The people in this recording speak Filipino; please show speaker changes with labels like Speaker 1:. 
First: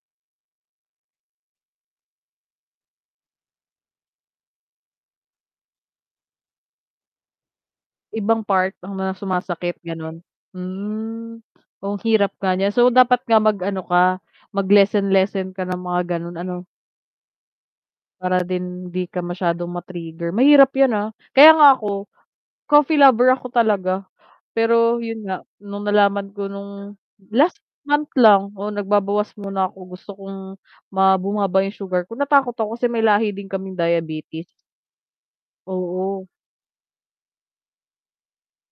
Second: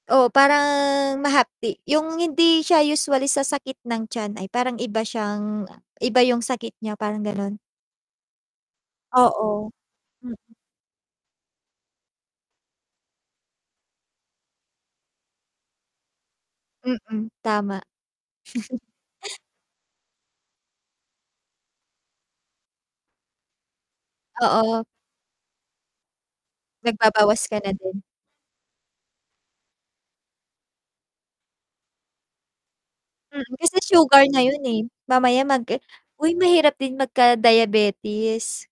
Speaker 1: Oo, parang mahapdi, yung hindi siya usually sa sakit ng tiyan ay parang iba siyang, a iba yung sakit niya parang gano'n.
Speaker 2: Ibang part ang mga
Speaker 1: Oo.
Speaker 2: sumasakit gano'n?
Speaker 1: Mm.
Speaker 2: Hmm, oo ang hirap nga niyan so dapat nga mag-ano ka, mag lessen, lessen ka ng mga gano'n ano?
Speaker 1: Mm, tama.
Speaker 2: Para din 'di ka masyadong matrigger. Mahirap yan, ah, kaya nga ako, coffee lover ako talaga,
Speaker 1: Oo.
Speaker 2: pero 'yun nga nung nalaman ko nung
Speaker 1: Nagbabawas ka
Speaker 2: last
Speaker 1: na din?
Speaker 2: month lang, oh, nagbabawas muna ako gusto kong ma bumaba yung sugar ko. Natakot ako kasi may lahi din
Speaker 1: Hmm,
Speaker 2: kaming
Speaker 1: kasi sugar nga
Speaker 2: diabetes.
Speaker 1: 'yun, eh, mamaya mag
Speaker 2: Oo.
Speaker 1: uy, mahirap din magka-diabetes.